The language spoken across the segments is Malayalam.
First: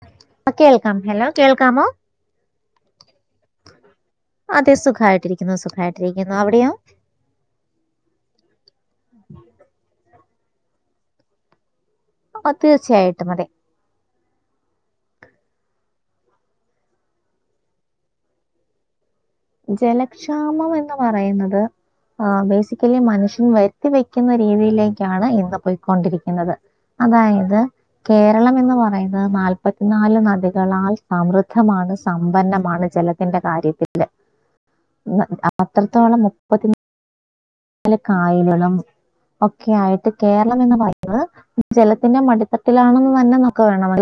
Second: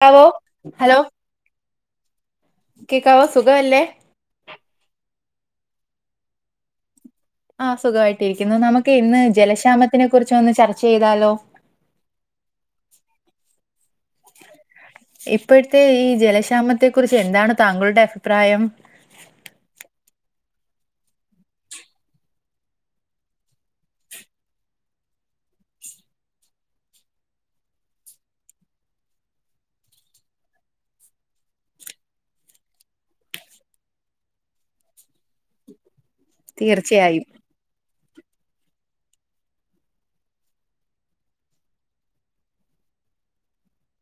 ക്കാവോ പ്പം കേൾക്കാം ഹലോ കേൾക്കാമോ കേക്കാവോ സുഖല്ലേ അതെ സുഖമായിട്ടിരിക്കുന്നു സുഖമായിട്ടിരിക്കുന്നു അവിടെയാോ ആ സുഖമായിട്ട് ഇരിക്കുന്നു നമുക്ക് ഇന്ന് ജലക്ഷാമത്തിനെ കുറച്ച് ഒന്ന് ചർച്ച ചെയ്താലോ ആ തീർച്ചയായിട്ടും അതെ ഇപ്പോഴത്തെ ഈ ജലക്ഷാമത്തെ കുറിച്ച് എന്താണ് താങ്കളുടെ അഭിപ്രായം ജലക്ഷാമം എന്ന് പറയുന്നത് ആ ബേസിക്കലി മനുഷ്യൻ വരുത്തി വെക്കുന്ന രീതിയിലേക്കാണ് ഇന്ന് പോയിക്കൊണ്ടിരിക്കുന്നത് അതായത് കേരളം എന്ന് പറയുന്നത് നാല്പത്തിനാല് നദികളാൽ സമൃദ്ധമാണ് സമ്പന്നമാണ് ജലത്തിന്റെ കാര്യത്തിൽ അത്രത്തോളം മുപ്പത്തി തീർച്ചയായും ആയിലണം ഒക്കെ ആയിട്ട് കേരളം എന്ന് പറയുന്നത് ജലത്തിന്റെ മടിത്തട്ടിലാണെന്ന് തന്നെനോക്ക് വേണം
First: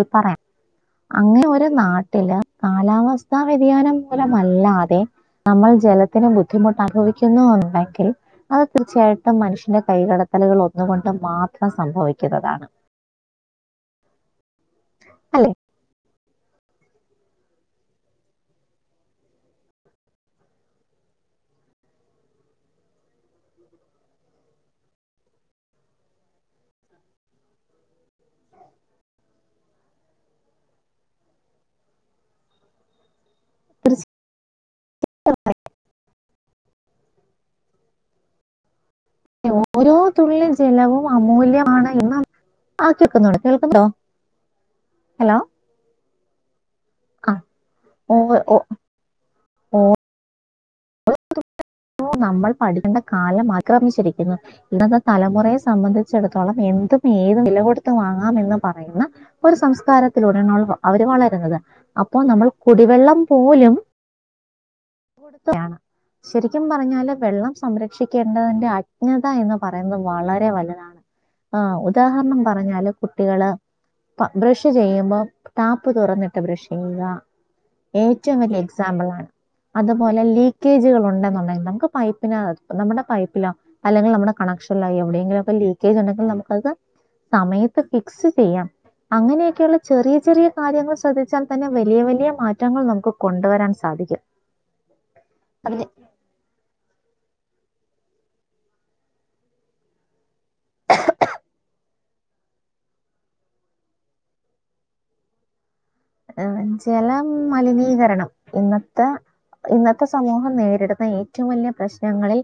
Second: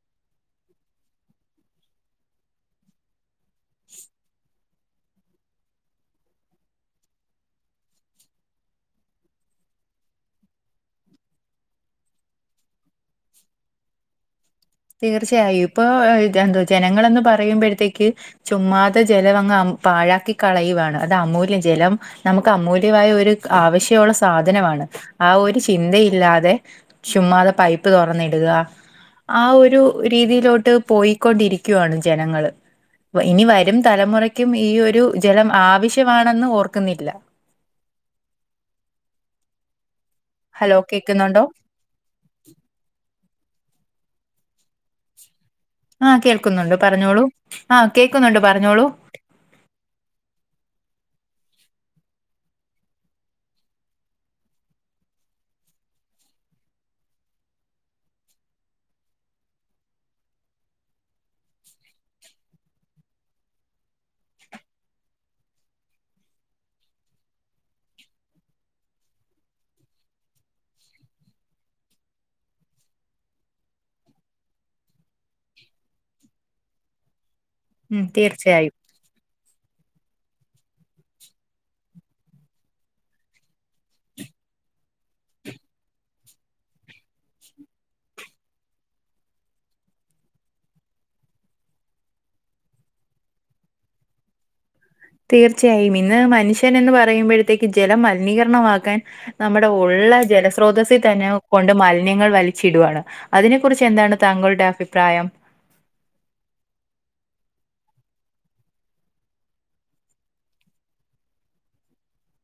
അങ്ങനെ ഒരു നാട്ടില് കാലാവസ്ഥ വ്യതിയാനം മൂലമല്ലാതെ നമ്മൾ ജലത്തിന് ബുദ്ധിമുട്ട് അനുഭവിക്കുന്നുണ്ടെങ്കിൽ അത് തീർച്ചയായിട്ടും മനുഷ്യന്റെ കൈയ് കടത്തലുകൾ ഒന്നുകൊണ്ട് മാത്രം സംഭവിക്കുന്നതാണ് അല്ലെ തീർച്ചയായും ഇപ്പൊ എന്തോ ജനങ്ങളന്ന് പറയുമ്പോഴത്തേക്ക് ചുമ്മാത്ത ജല അങ്ങ് പാഴാക്കി കളയുവയാണ് അത്.. അമൂല്യ ജലം നമുക്ക് അമൂല്യമായ ഒരു ആവശ്യമുള്ള സാധനമാണ് ആ ഒരു ചിന്തയില്ല... അതെ ചുമ്മാതെ പൈപ്പ് തുറന്നിടുക... ആ ഒരു രീതിയിലോട്ട് പോയിക്കൊണ്ടിരിക്കുവാണ് ജനങ്ങള്. ഇനി വരും തീർച്ചയായും തലമുറയ്ക്കും ഈ ഒരു ജലം ആവശ്യമാണെന്ന് ഓർക്കുന്നില്ല. ഓരോ തുള്ളിലും ഹലോ ജലവും കേൾക്കുന്നുണ്ടോ അമൂല്യമാണ് ഇും ആക്കി വെക് ഹലോ... ആഹ് കേൾക്കുന്നുണ്ട് പറഞ്ഞോളൂ ആ ആഹ കേൾക്കുന്നുണ്ട് പറഞ്ഞോളൂ... ആ.... നമ്മൾ പഠിക്കേണ്ട കാലം ആക്രമിച്ചിരിക്കുന്നു ഇന്നത്തെ തലമുറയെ സംബന്ധിച്ചിടത്തോളം എ.... ഇത ഏത് വില കൊടുത്ത് വാങ്ങാമന്ന് പറയുന്ന ഒരു സംസ്കാരത്തിലൂടെ അവര് വളരുന്നത്.... അപ്പൊ നമ്മൾ കുടിവെള്ളം പോലും... ശ.. ഒരിക്കും പറഞ്ഞാല് വെള്ളം സംരക്ഷിക്കേണ്ടതിന്റെ അജ്ഞത എന്ന് പറയുന്നത് വളരെ വലുതാണ്.. ആഹ ഉദാഹരണം പറഞ്ഞാല് കുട്ടികള് ബ്രഷ് ചെയ്യുമ്പോം ടാപ്പ് തുറന്നിട്ട് ബ്രഷ് ചെയ്യുക. ഉം ഏറ്റവും വലിയ തീർച്ചയായും എക്സാമ്പിൾ ആണ് അതുപോലെ ലീക്കേജുകൾ ഉണ്ടെന് നക്ക് പൈപ്പ നമ്മുടെ പൈപ്പിലോ അല്ലെങ്കിൽ നമ്മുടെ കണക്ഷനിലോ എവിടെയെങ്കിലും ഒക്കെ ലീക്കേജ് [unintelligible] [unintelligible] സമയത്ത് ഫിക്സ് ചെയ്യാം.. അങ്ങനെയൊക്കെയുള്ള ചെറിയ ചെറിയ കാര്യങ്ങൾ ശ്രദ്ധിച്ചാൽ തന്നെ വലിയ വലിയ മാറ്റങ്ങൾ നമുക്ക് കൊണ്ടുവരാൻ സാധിക്കും [unintelligible] അതിന് തീർച്ചയായും ഇന്ന് മനുഷ്യ.... ൻ എന്ന് പറയുമ്പോഴത്തേക്ക് ജലം മലിനീകരണമാക്കാൻ നമ്മുടെ ഉള്ള [unintelligible] സ്രോതസ്സിൽ തന്നെ കൊണ്ട് മലിന്യങ്ങൾ വലിച്ചിടുവാൻ... അതിനെ കുുറിച്ച് എന്താണ് താങ്കളുടെ അഭിപ്രായം... ജലം മലിനീകരണം ഇന്നത്തെ... ഇന്നത്തെ സമൂഹം നേരിടുന്ന ഏറ്റവും വലിയ പ്രശ്നങ്ങളിൽ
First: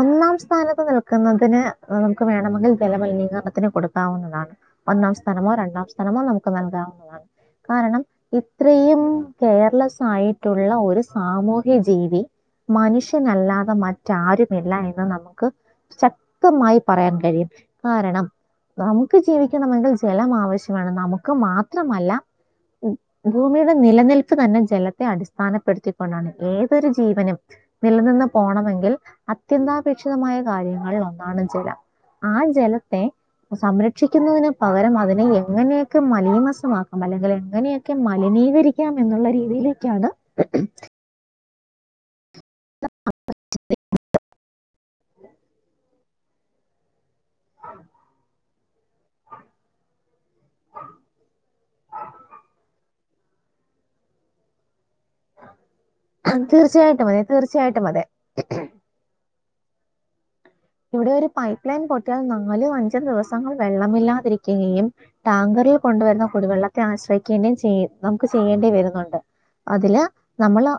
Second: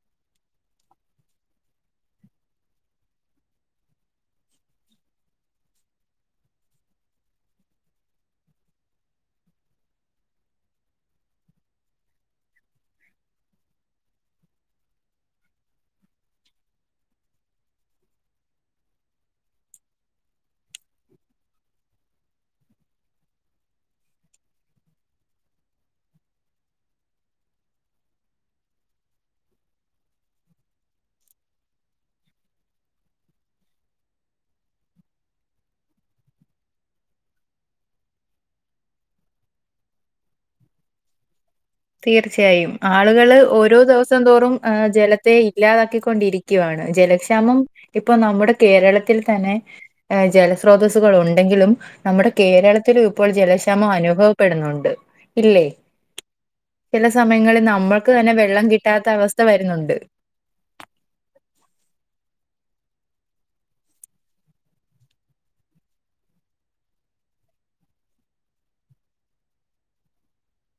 ഒന്നാം സ്ഥാനത്ത് [unintelligible] നമുക്ക് വേണമെങ്കിൽ ജലമലിനീകരണത്തിന് കൊടുക്കാവുന്നതാണ് ഒന്നാം സ്ഥാനമോ രണ്ടാം [unintelligible] [unintelligible] കാരണം ഇത്രയും കെയർ [unintelligible] മനുഷ്യനല്ലാതെ മറ്റാരുമില്ല എന്ന് നമുക്ക്.... ശക്തമായി പറയാൻ കഴിയും കാരണം... നമുക്ക് ജീവിക്കണമെങ്കിൽ ജലം ആവശ്യമാണ് നമുക്ക് മാത്രമല്ല... ഭൂമിയുടെ നിലനിൽപ്പ് തന്നെ ജലത്തെ അടിസ്ഥാനപ്പെടുത്തിക്കൊണ്ടാണ് ഏതൊരു ജീവനും... നിലനിന്ന് പോണമെങ്കിൽ അത്യന്താപേക്ഷിതമായ കാര്യങ്ങളിൽ ഒന്നാണ് ചില... ആ ജലത്തെ സംരക്ഷിക്കുന്നതിന് പകരം അതിനെ എങ്ങനെയൊക്കെ മലീമസ... അല്ലെങ്കിൽ എങ്ങനെയൊക്കെ മലിനീകരിക്കാം എന്നുള്ള രീതിയിലേക്കെയാണ്.... തീർച്ചയായും ആളുകള് ഓരോ ദിവസം തോറും ജലത്തെ ഇല്ലാതാക്കിക്കൊണ്ടിരി..... [unintelligible] [unintelligible] ഇപ്പൊ നമ്മുടെ കേരളത്തിൽ തന്നെ ജലസ്രോതസ്സുകൾ ഉണ്ടെങ്കിലും..... നമ്മുടെ കേരളത്തിലും ഇപ്പോൾ ജലക്ഷാമം അനുഭവപ്പെടുന്നുണ്ട് ഇല്ലേ.... ചില തീർച്ചയായിട്ടും അതെ സമയങ്ങളിൽ തീർച്ചയായിട്ടും അതെ നമ്മൾക്ക് തന്നെ വെള്ളം കിട്ടാത്ത അവസ്ഥവരുന്നുണ്ട്... ഇവിടെ ഒരു പൈപ്പ് ലൈൻ പൊട്ടിയാൽ നാലും അഞ്ചും ദിവസങ്ങൾ വെള്ളമില്ലാതിരിക്കുകയും ടാങ്കർ... ഈ കൊണ്ടുവരുന്ന കുടിവെള്ളത്തെ ആശ്രയിക്കേണ്ട ചെയ്യ നമുക്ക് ചെയ്യേണ്ടി വരുന്നുണ്ട്.. അതില് നമ്മള്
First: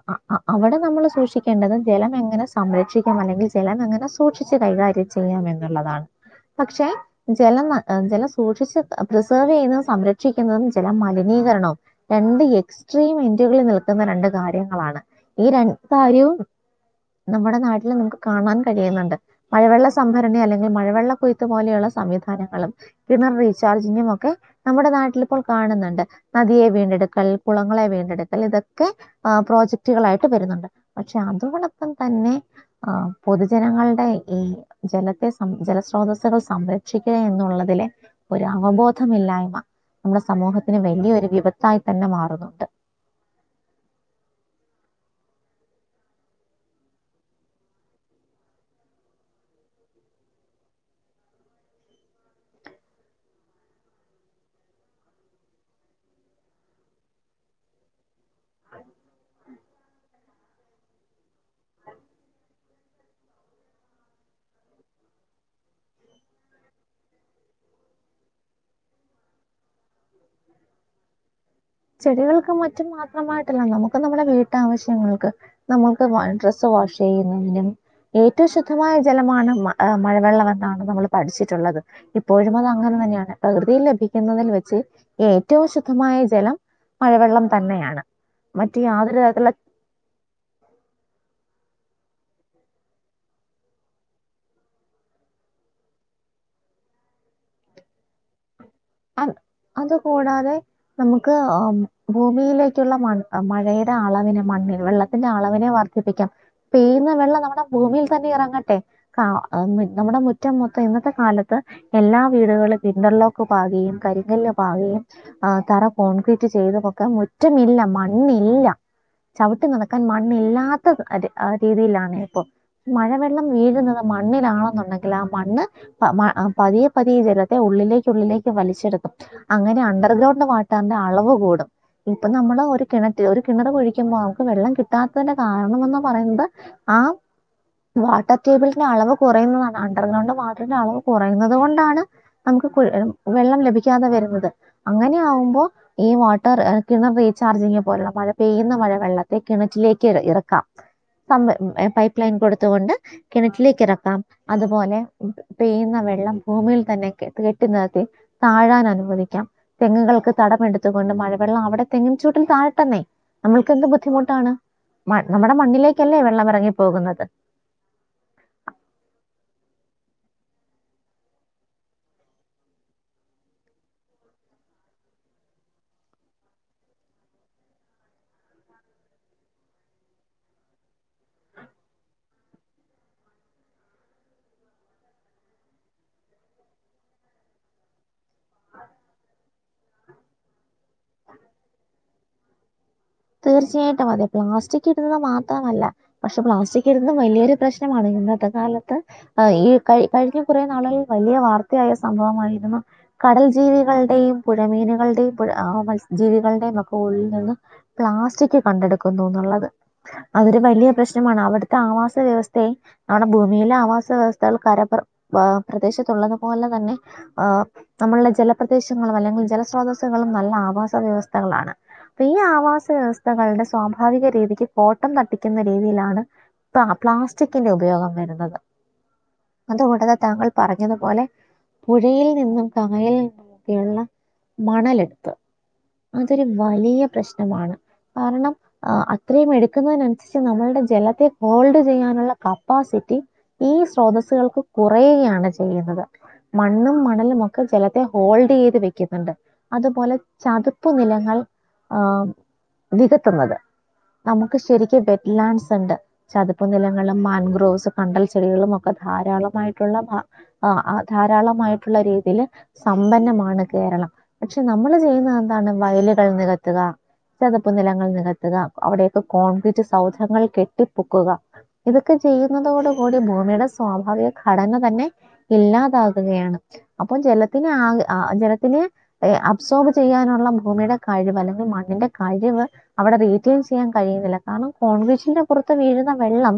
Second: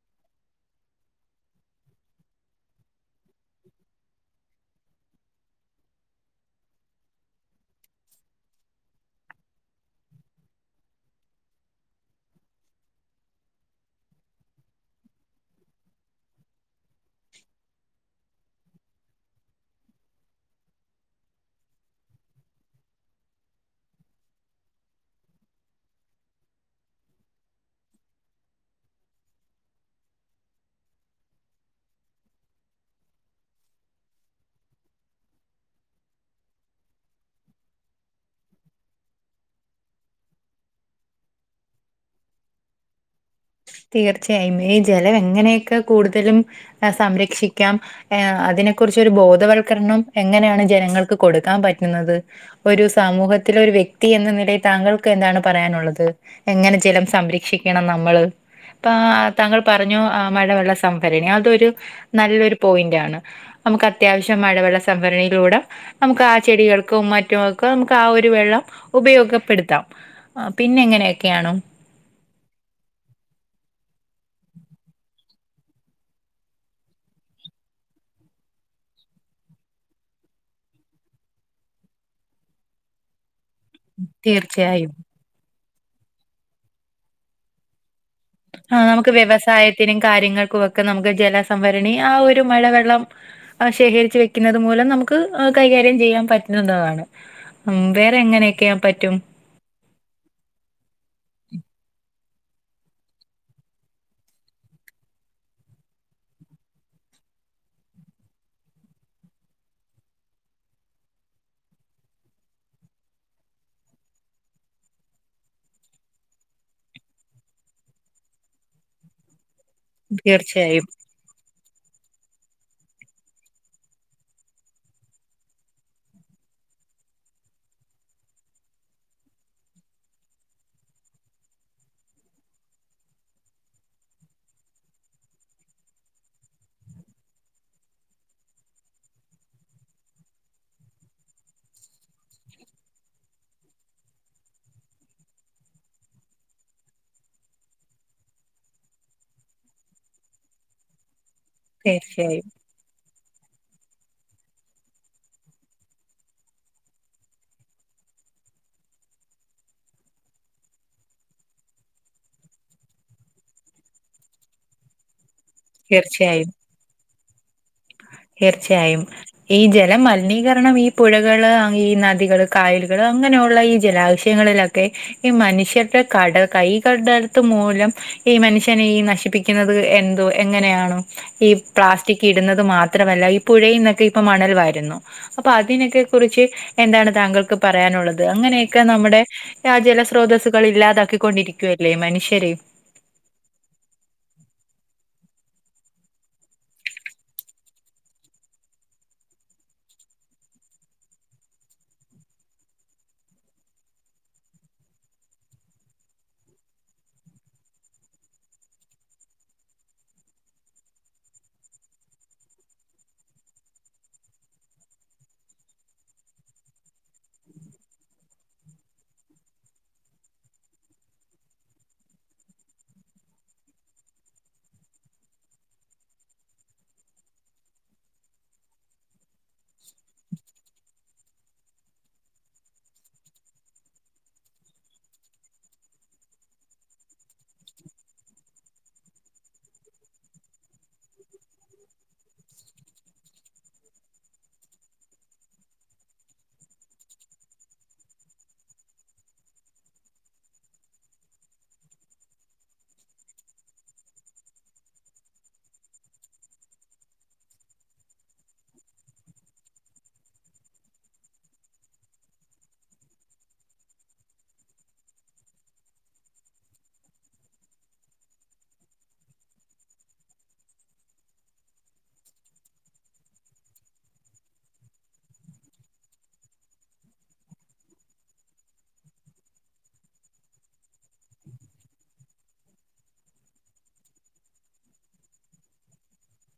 അവിടെ നമ്മൾ സൂക്ഷിക്കേണ്ടത് ജലം എങ്ങനെ സംരക്ഷിക്കാം അല്ലെങ്കിൽ ജല... അങ്ങനെ സൂക്ഷിച്ച് കൈകാര്യം ചെയ്യാം എന്നുള്ളതാണ്... പക്ഷെ ജലം ജലം സൂക്ഷിച്ച് പ്രിസർവ് ചെയ്യുന്നതും സംരക്ഷിക്കുന്നതും ജലം മലിനീ... രണ്ട്എക്സ്ട്രീം ഇന്റകിൽ നിൽക്കുന്ന രണ്ട് കാര്യങ്ങളാണ് ഈ രണ്ട് കാര്യവും. നമ്മുടെ നാട്ടില് നമുക്ക് കാണാൻ കഴിയുന്നുണ്ട്. മഴവെള്ള സംഭരണി അല്ലെങ്കിൽ മഴവെള്ള കുയ്ത്ത് പോലെയുള്ള സംവിധാനങ്ങളും കിണർ റീചാർജിങ്ങും ഒക്കെ.. നമ്മുടെ നാട്ടിലിപ്പോൾ കാണുന്നുണ്ട് നദിയെ വീണ്ടെടുക്കൽ കുളങ്ങളെ വീണ്ടെടുക്കൽ ഇതൊക്കെ.. പ്രോജക്ടുകളായിട്ട് വരുന്നുണ്ട് പക്ഷെ അതോടൊപ്പം തന്നെ പൊതുജനങ്ങളുടെ.. ഈ ജലത്തെ സം ജലസ്രോതസ്സുകൾ സംരക്ഷിക്കുക എന്നുള്ളതിലെ. ഒരു അവബോധമില്ലായ്മ നമ്മുടെ സമൂഹത്തിന് വലിയൊരു വിപത്തായി തന്നെ മാറുന്നുണ്ട്. തീർച്ചയായും ഈ ജലം എങ്ങനെയൊക്കെ കൂടുതലും സംരക്ഷിക്കാം അതിന.. അതിനെ കുറിച്ച ഒരു ബോധവൽക്കരണം എങ്ങനെയാണ് ജനങ്ങൾക്ക് കൊടുക്കാൻ പറ്റുന്നത് ഒരു സമൂഹത്തി.. ഒരു വ്യക്തി എന്ന നിലയിൽ താങ്കൾക്ക് എന്താണ് പറയാനുള്ളത് എങ്ങനെ ജലം സംരക്ഷിക്കണം നമ്മള്? ഇപ്പ താങ്കൾ പറഞ്ഞു ആഹ് മഴവെള്ള സംഭരണി അതൊരു നല്ലൊരു പോയിന്റ്ാണ് നമുക്ക് അത്യാവശ്യം മഴവെള്ള സംഭരണിയിലൂടെ.. നമുക്ക് ആ ചെടികൾക്കും മറ്റുംക്കും നമുക്ക് ആ ഒരു വെള്ളം ഉപയോഗപ്പെടുത്താം ആ പിന്നെ എങ്ങനെയൊക്കെയ ആണോ? ചെടികൾക്കും മറ്റും മാത്രമായിട്ടല്ല നമുക്ക് നമ്മുടെ വീട്ടാവശ്യങ്ങൾക്ക് നമ്മുക്ക് ഡ്രസ്സ് വാഷ് ചെയ്യുന്നതിനും.. ഏറ്റവും ശുദ്ധമായ ജലമാണ് മഴവെള്ളം എന്നാണ് നമ്മൾ പഠിച്ചിട്ടുള്ളത് ഇപ്പോഴും അത് അങ്ങനെ തന്നെയാണ്. പ്രകൃതിൽ ലഭിക്കുന്നതിൽ വെച്ച് തീർച്ചയായും. ഏറ്റവും ശുദ്ധമായ ജലം മഴവെള്ളം തന്നെയാണ്. ആ മറ്റ് നമുക്ക് യാതൊരു തരത്തിലുള്ള വ്യവസായത്തിനും കാര്യങ്ങൾക്കും ഒക്കെ നമുക്ക് ജല.. സംഭരണി ആ ഒരു മഴവെള്ളം ശേഖരിച്ച് വെക്കുന്നത് മൂലം നമുക്ക് കൈകാര്യം ചെയ്യാൻ പറ്റും. വേറെ എങ്ങനെയൊക്കെയ.. അ അത കൂടാതെ നമുക്ക്.. ഭൂമിയിലേക്കുള്ള മണ് മഴയുടെ അളവിനെ മണ്ണിൽ വെള്ളത്തിന്റെ അളവിനെ വർദ്ധിപ്പിക്കാം. പെയ്യുന്ന വെള്ളം നമ്മുടെ ഭൂമിയിൽ തന്നെ ഇറങ്ങട്ടെ കാ നമ്മുടെ മുറ്റം മൊത്തം ഇന്നത്തെ കാലത്ത്. എല്ലാ വീടുകളും കിന്റർ ലോക്കും.. പാകയും കരിങ്കല്ല് പാകയും തറ കോൺക്രീറ്റ് ചെയ്ത പൊക്കെ മുറ്റമില്ല മണ്ണില്ല. ചവിട്ടി നടക്കാ. ൻ മണ്ണ തീർച്ചയായും ഇില്ലാത്ത രീതിയിലാണ് മഴവെള്ളം വീഴുന്നത് മണ്ണിലാണെന്നുണ്ടെങ്കിൽ ആ മണ്ണ് പതിയ പതിയ.. ഈ ജലത്തെ ഉള്ളിലേക്കുള്ളിലേക്കുവലിച്ചെടുക്കും അങ്ങനെ അണ്ടർ ലോട് മാറ്റാവുന്ന അളവ് കൂടും. ഇപ്പൊ നമ്മള് ഒരു കിണറ്റിൽ ഒരു കിണറ് ഒഴിക്കുമ്പോ നമുക്ക് വെള്ളം കിട്ടാത്തതിന്റെ കാരണംന്ന് പറയുന്നത്. ആഹ വാട്ടർ ടേബിളിന്റെ അളവ് കുറയുന്നതാണ് അണ്ടർഗ്രൗണ്ട് വാട്ടറിന്റെ അളവ് കുറയുന്നുന്നത് കൊണ്ടാണ് നമുക്ക്. കുൽ എ.. വെള്ളം ലഭിക്കാതെ വരുന്നത് അങ്ങനെയ ആകുമ്പോൾ ഈ വാട്ടർ കിണർ റീചാർജിങ്ങ് പോലുള്ള.. മഴ പെയ്യുന്ന മഴ വെള്ളത്തെക്ക് കിണറ്റിലേക്ക് ഇറക്കാം. പൈപ്പ് ലൈൻ തീർച്ചയായും കൊടുത്തുകൊണ്ട്. കിണറ്റിലേക്ക് ഇറക്കാം അതുപോലെ പെയ്യുന്ന വെള്ളം ഭൂമിയിൽ തന്നെ കെട്ടുന്നത്തി. താഴാൻ അനുവവദിക്കാം തെങ്ങുകൾക്ക് തടമെടുത്ത കൊണ്ട് മഴവെള്ളം അവിടെ തെങ്ങും ചൂട്ടിൽ താഴ്ട്ടന്നേ.. നമ്മൾക്ക എന്ത് ബുദ്ധിമുട്ടാണ്.. നമ്മുടെ മണ്ണിലേക്കല്ലേ വെള്ളം തീർച്ചയായും ഇറങ്ങി പോകുന്നത് തീർച്ചയായും ഈ ജന.. ല മലിനീകരണം ഈ പുഴകള് ഈ നദികള് കായലുകള് അങ്ങനെയുള്ള ഈ ജലാശയങ്ങളിലൊക്കെ. ഈ മനുഷ്യത്തെകട കൈകടലത്ത് മൂലം ഈ മനുഷ്യനെ ഈ നശിപ്പിക്കുന്നത് എന്തോ.. എങ്ങനെയണോ ഈ പ്ലാസ്റ്റിക് ഇടുന്നത് മാത്രമല്ല ഈ പുഴയിൽ നിന്നൊക്കെ ഇപ്പൊ മണൽ വരുന്നു. അപ്പൊ അതിനൊക്കെ കുറിച്ച് എന്താണ് താങ്കൾക്ക് പറയാനുള്ളത് അങ്ങനെയക്കെ നമ്മുടെ ആ ജലസ്രോത.. ഇല്ലാതാക്കിക്കൊണ്ടിരിക്കുവല്ലേ മനുഷ്യര് തീർച്ചയായിട്ടും അതെ പ്ലാസ്റ്റിക് ഇടുന്നത് മാത്രമല്ല പക്ഷെ പ്ലാസ്റ്റിക് ഇടുന്നും വലിയൊരു പ്രശ്നമാണ്. ന്ന തെകാലത്ത്് ഈ കഴിഞ്ഞു കുറെ നാളുകിൽ വലിയ വാർത്തയായ സംഭവമായിരുന്നു. കടൽ ജീവികളുടെയും പുഴമീനുകളുടെയും മത്സ്യ ജീവികളുടെയും ഒക്കെ ഉള്ളിൽ നിന്ന്.. പ്ലാസ്റ്റിക് കണ്ടെടുക്കുന്നുോന്നുള്ളത് അതൊരു വലിയ പ്രശ്നമാണ് അവിടുത്തെ ആവാസ വ്യവസ്ഥയെ.. നമ്മുടെ ഭൂമിയിലെ ആവാസ വ്യവസ്ഥകൾ കര് പ്രദേശത്തുള്ളതു പോോലെ തന്നെ ആ്.. നമ്മളുടെ ജലപ്രദേശങ്ങളും അല്ലെങ്കിൽ ജലസ്രോതസ്സുകളും നല്ല ആവാസ വ്യവസ്ഥകളാണ് അപ്പൊ ഈ ആവാസ വാസ വ്യവസ്ഥകളുടെ സ്വാഭാവിക രീതിക്ക് കോട്ടം തട്ടിക്കുന്ന രീതിയിലാണ് പ്ലാസ്റ്റിക്കിന്റെ ഉപയോഗം വരുന്നത് അതുകൂടാതെ താങ്കൾ പറഞ്ഞതുപോലെ പുഴയിൽ നിന്നും കായലിൽ നിന്നും മണലെടുത്ത് അതൊരു വലിയ പ്രശ്നമാണ് കാരണം അത്രയും എടുക്കുന്നതിനനുസരിച്ച് നമ്മളുടെ ജലത്തെ ഹോൾഡ് ചെയ്യാനുള്ള കപ്പാസി സിറ്റി ഈ സ്രോതസ്സുകൾക്ക് കുറയുകയാണ് ചെയ്യുന്നത് മണ്ണും മണലുമൊക്കെ ജലത്തെ ഹോൾഡ് ചെയ്ത് വെക്കുന്നുണ്ട് അതുപോലെ ചതുപ്പ് നിലങ്ങൾ ആ നികത്തുന്നത് നമുക്ക് ശരിക്ക്‌ വെറ്റ് ലാൻഡസ് ഉണ്ട് ചതുപ്പ് നിലങ്ങളും മാൻഗ്രോവ്സ് കണ്ടൽ ചെടികളും ഒക്കെ ധാരാളമായിട്ടുള്ള ആ ധാരാളമായിട്ടുള്ള രീതിയില് സമ്പന്നമാണ് കേരള ളം പക്ഷെ നമ്മള് ചെയ്യുന്നത് എന്താണ് വയലുകൾ നികത്തുക ചതുപ്പ് നിലങ്ങൾ നികത്തുക അവിടെയൊക്കെ കോൺക്രീറ്റ് സൗധങ്ങൾ കെട്ടിപ്പൊക്കുക ഇതൊക്കെ ചെയ്യുന്നതോടുകൂടി ഭൂമിയുടെ സ്വാഭാവിക ഘടന തന്നെ ഇല്ലാതാകുകയാണ് അപ്പൊ ജലത്തിന് ആ ജലത്തിന് അബ്സോർബ് ചെയ്യാനുള്ള ഭൂമിയുടെ കഴിവ് അല്ലെങ്കിൽ മണ്ണിന്റെ കഴിവ് അവിടെ റീറ്റയിൻ ചെയ്യാൻ കഴിയുന്നില്ല കാരണം കോൺക്രീസിന്റെ പുറത്ത് വീഴുന്ന വെള്ളം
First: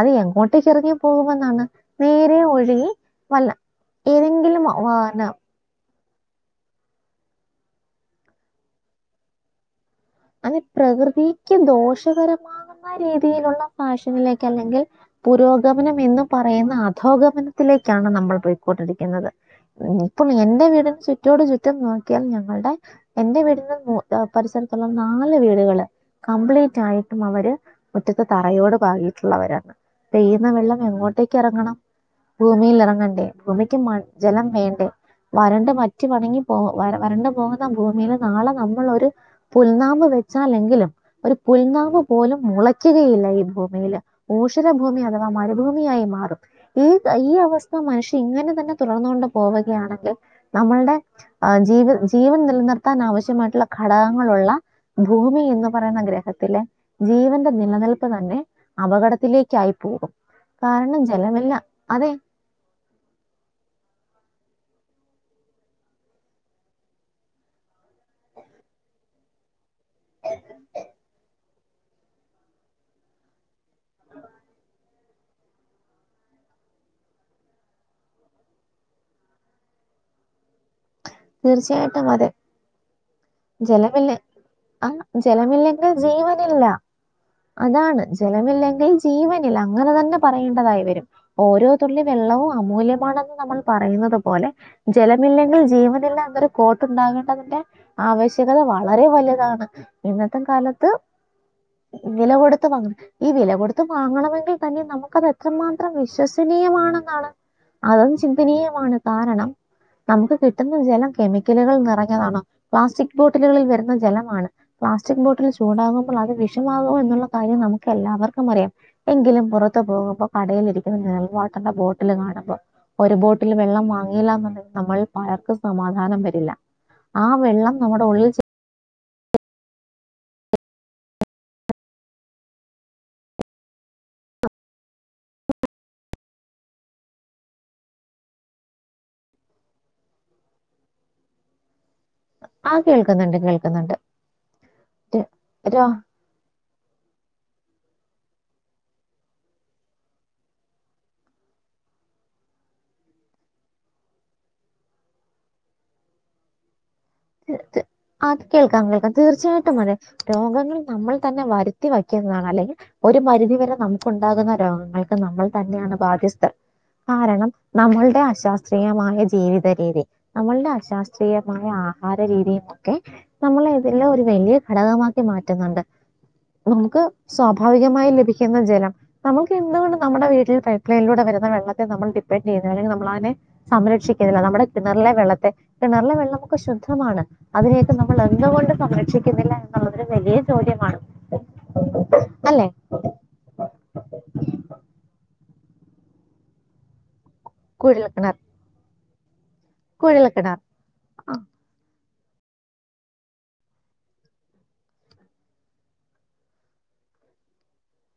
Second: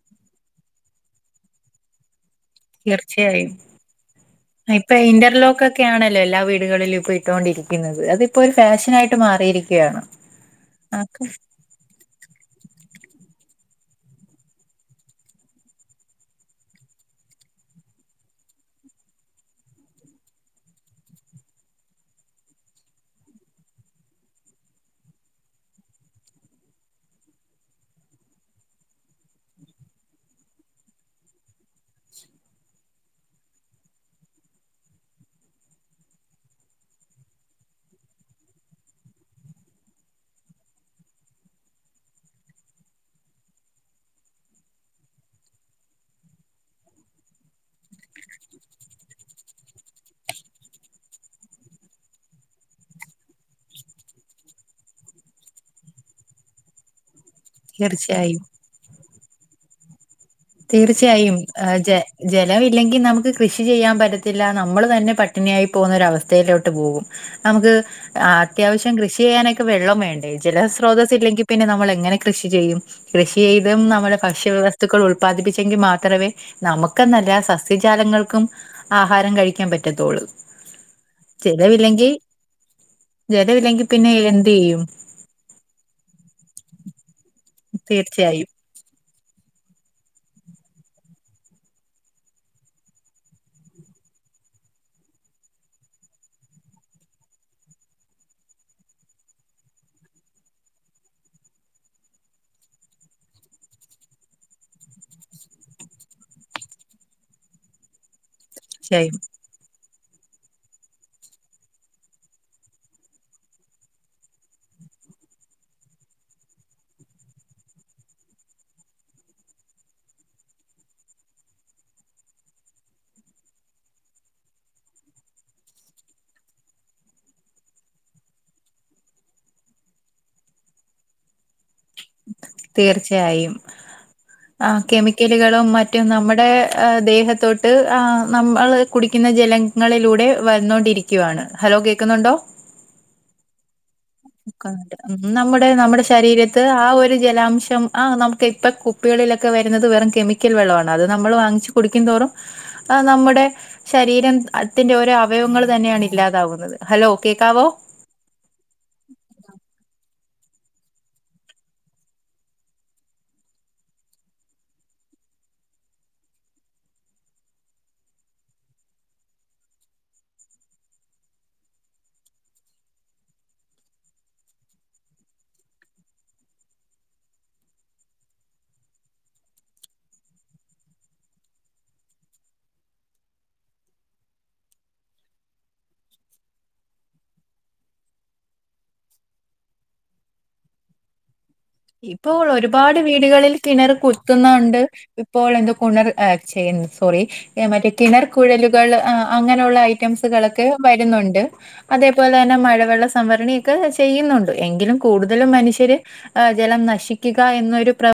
അത് എങ്ങോട്ടേ ചെറകി പോകുമെന്നാണ് നേരെ ഒഴുകി വല്ല തീർച്ചയായും ഏതെങ്കിലും ഇപ്പൊ പിന്നെ ഇന്റർലോക്ക് ഒക്കെ ആണ് ല്ല എല്ലാ വീടുകളിലും ഇപ്പ ഇട്ടോണ്ടിരിക്കുന്നത് അത്പ്പോ ഒരു ഫാഷനായിട്ട് മാറിയിരിക്കുകയാണ് അതെ ആക്കും പ്രകൃതിക്ക് ദോഷകരമാക രീതിയിലുള്ള ഫാഷനിലേക്ക് അല്ലെങ്കിൽ പുരോഗമനം എന്ന് പറയുന്ന അധോഗമനത്തിലേക്ക് ക്കാണ് നമ്മൾ പോയിക്കൊണ്ടിരിക്കുന്നത് ഇപ്പൊ എൻന്റെ വീടിന് ചുറ്റോട് ചുറ്റും നോക്കിയാൽ ഞങ്ങളുടെ എൻറെ വീടിന്ന് പരിസര നാല് വീടുകള് കംപ്ലീറ്റ് ആയിട്ടും അവര് മുറ്റത്തെ തറയോട് പാകിട്ടുള്ളവരാണ് പെയ്യുന്ന വെള്ളം എങ്ങോട്ടേക്ക് ഇറങ്ങണം ഭൂമിയിൽ ഇറങ്ങണ്ടേ ഭൂമിക്ക് ജലം വേണ്ടേ വരണ്ട് മറ്റി വണങ്ങി പോ വ വരണ്ട് പോകുന്ന ഭൂമിൽ നാളെ നമ്മളൊരു പുൽനാമ്പ് വെച്ചാലെങ്കിലും ഒരു പുൽനാമ്പ് പോലും മുളയ്ക്കുകയില്ല ഈ ഭൂമിയിൽ ഭൂമി അഥവാ മരുഭൂമിയായി മാറും ഈ ഈ അവസ്ഥ മനുഷ്യ ഇങ്ങനെ തന്നെ തുടർന്നോണ്ട് പോ വുകയാണെങ്കിൽ നമ്മളുടെ ജീവ ജീവൻ നിലനിർത്താൻ ആവശ്യമായിട്ടുള്ള ഘട ളുള്ള ഭൂമി എന്ന് പറയുന്ന ഗ്രഹത്തിലെ ജീവൻ ന്റെ നിലനിൽപ്പ് തന്നെ തീർച്ചയായും അപകടത്തിലേക്കായി പോകും കാരണം തീർച്ചയായും ജലമില്ല ജ അത് ജലം ഇല്ലെങ്കിൽ നമുക്ക് കൃഷി ചെയ്യാൻ പറ്റത്തില്ല നമ്മള് തന്നെ പട്ടിണിയായി പോകുന്നൊരവസ്ഥയിലോട്ട് പോകും നമുക്ക് അത്യാവശ്യം കൃഷി ചെയ്യാനൊ വെള്ളം വേണ്ടേ ജല സ്രോതസ് ഇല്ലെങ്കിൽ പിന്നെ നമ്മൾ എങ്ങനെ കൃഷി ചെയ്യും കൃഷി ചെയ്തും നമ്മുടെ ഭക്ഷ്യ വ്യവസ്തുക്കൾ ഉൾപ്പെ ഉല്പാദിപ്പിച്ചെങ്കിൽ മാത്രമേ നമുക്കെന്നല്ല സസ്യജാലങ്ങൾക്കും ആഹാരം കഴിക്കാൻ പറ്റത്തുള്ളൂ തീർച്ചയായിട്ടും ജലമില്ലെങ്കിൽ അതെ ജലമില്ലെങ്കിൽ ജലമില്ല പിന്നെ എന്ത് ചെയ്യും ആഹ് ജലമില്ലെങ്കിൽ ജീവനില്ല അതാണ് തീർച്ചയായും ജലമില്ലെങ്കിൽ ജീവനില്ല അങ്ങനെ തന്നെ പറയേണ്ടതായി വരും ഓരോ തുള്ളി വെള്ളവും അമൂല്യമാണെന്ന് നമ്മൾ പറയുന്നത് പോലെ ജലമില്ലെങ്കിൽ ജീവൻ അന്നരു കോട്ടുണ്ടാകേണ്ടതിന്റെ ആവശ്യകത വളരെ വലുതാണ് ഇന്നത്തെ കാലത്ത് വില കൊടുത്ത് വാങ്ങണം ഈ വില കൊടുത്ത് വാങ്ങണമെങ്കിൽ തന്നെ നമുക്കതെത്രമാത്രം വിശ്വസ നീയമാണെന്നാണ് അതും ചിന്തനീയമാണ് തീർച്ചയായും കാരണം നമുക്ക് കി ട്ടുന്ന ജലം കെമിക്കലുകൾ നിറഞ്ഞതാണോ പ്ലാസ്റ്റിക് ബോട്ടിലുകളിൽ വരുന്ന ജലമാണ് പ്ലാസ്റ്റിക് ബോട്ടിൽ ചൂടാകുമ്പോൾ അത് വിഷമാകും എന്നുള്ള കാര്യം നമുക്ക് എല്ലാവർക്കും അറിയാം എങ്കിലും പുറത്ത് പോകുമ്പോ കട കയിൽ ഇരിക്കുന്ന മിനറൽ വാട്ടറിൻ്റെ ബോട്ടിൽ കാണുമ്പോ ഒരു ബോട്ടിൽ വെള്ളം വാങ്ങിയില്ലന്നുണ്ടെങ്കിൽ നമ്മൾ മഴയ്ക്ക് സമാധാനം വരില്ല. ആ വെള്ളം നമ്മുടെ ഉള്ളിൽ ചെ തീർച്ചയായും. ആ കെമിക്കലുകളും മറ്റും നമ്മുടെ ദേഹത്തോട്ട് ആ നമ്മൾ കുടിക്കു എന്ന ജലങ്ങളിലൂടെ വന്നോണ്ടിരിക്കുവയാണ്. ഹലോ കേൾക്കുന്നുണ്ടോ? ആ കേൾക്കുന്നുണ്ട് കേൾക്കുന്നുണ്ട്. ക്കണ്ട് ഉം ര- നമ്മുടെ രോ- നമ്മുടെ ശരീരത്തി ത് ആ ഒരു ജലാംശം ആ നമുക്ക് ഇപ്പ കുപ്പികളിലൊക്കെ വരുന്നത് വെറും കെമിക്കൽ വെള്ളം ആണ് അത് നമ്മൾ വാങ്ങി വാങ്ങിച്ച് കുടിക്കും തോറും ആ നമ്മുടെ ശരീരം അതിൻ്റെ തിന്റെ ഓരോ അവയവങ്ങൾ തന്നെയാണ് ഇല്ലാതാവുന്നത്. ഹലോ കേക്കാവോ അത് കേൾക്കാം കേൾക്കാം തീർച്ചയായിട്ടും അതെ രോഗങ്ങൾ നമ്മൾ തന്നെ വരുത്തി വയ്ക്കുന്നതാണ് അല്ലെങ്കിൽ ഒരു പരിധി വരെ നമുക്കുണ്ടാ ഉണ്ടാകുന്ന രോഗങ്ങൾക്ക് നമ്മൾ തന്നെയാണ് ബാധ്യസ്ഥ. കാരണം നമ്മൾടെ അശാസ്ത്രീയമായ ജീവിത രീതി. നമ്മൾടെ അശാസ്ത്രീയമായ ആഹാര രീതിയും ഒക്കെ നമ്മളെ ഇതില് ഒരു വലിയ ഘടകമാക്കി മാറ്റുന്നുണ്ട്. നമുക്ക് സ്വാഭാവികമായി ലഭിക്കുന്ന ജലം നമുക്ക് എന്തുകൊണ്ടും നമ്മുടെ വീട്ടിൽ പൈപ്പ് ലൈനിലൂടെ വരു വെള്ളത്തെ നമ്മൾ ഡിപ്പൻ്റ ചെയ്യുന്നു. അല്ലെങ്കിൽ നമ്മളതിനെ സംരക്ഷിക്കുന്നില്ല. നമ്മുടെ കിണറിലെ വെള്ളത്തെ കിണറിലെ വെള്ള നമക്കു ശുദ്ധ മാണ് അതിനെയൊക്കെ നമ്മൾ എന്തുകൊണ്ട് സംരക്ഷിക്കുന്നില്ല എന്നുള്ളതിൽ വലിയ ചോദ്യമാണ്? ഇപ്പോൾ അല്ലെ ഒരുപാട് വീടുകളിൽ കിണർ കുത്തുന്നുണ്ട് ഇപ്പോൾ എന്തൊ കുണർ ച്ചെയ് സോറി മറ്റേ കിണർ കുഴൽക്കിണർ കുഴലുകൾ ആ അങ്ങനെയുള്ള കുഴൽക്കിണർ ഐറ്റംസുകളൊക്കെ വരുന്നുണ്ട് അതേ അതുപോലെ തന്നെ മഴവെള്ള സംഭരണി ഒക്കെ ചെയ്യുന്നുണ്ട് എങ്കിലും കൂടുതലും മനുഷ്യര് ആ ജലം നശിക്കുക എന്നൊരു പ്രവൃ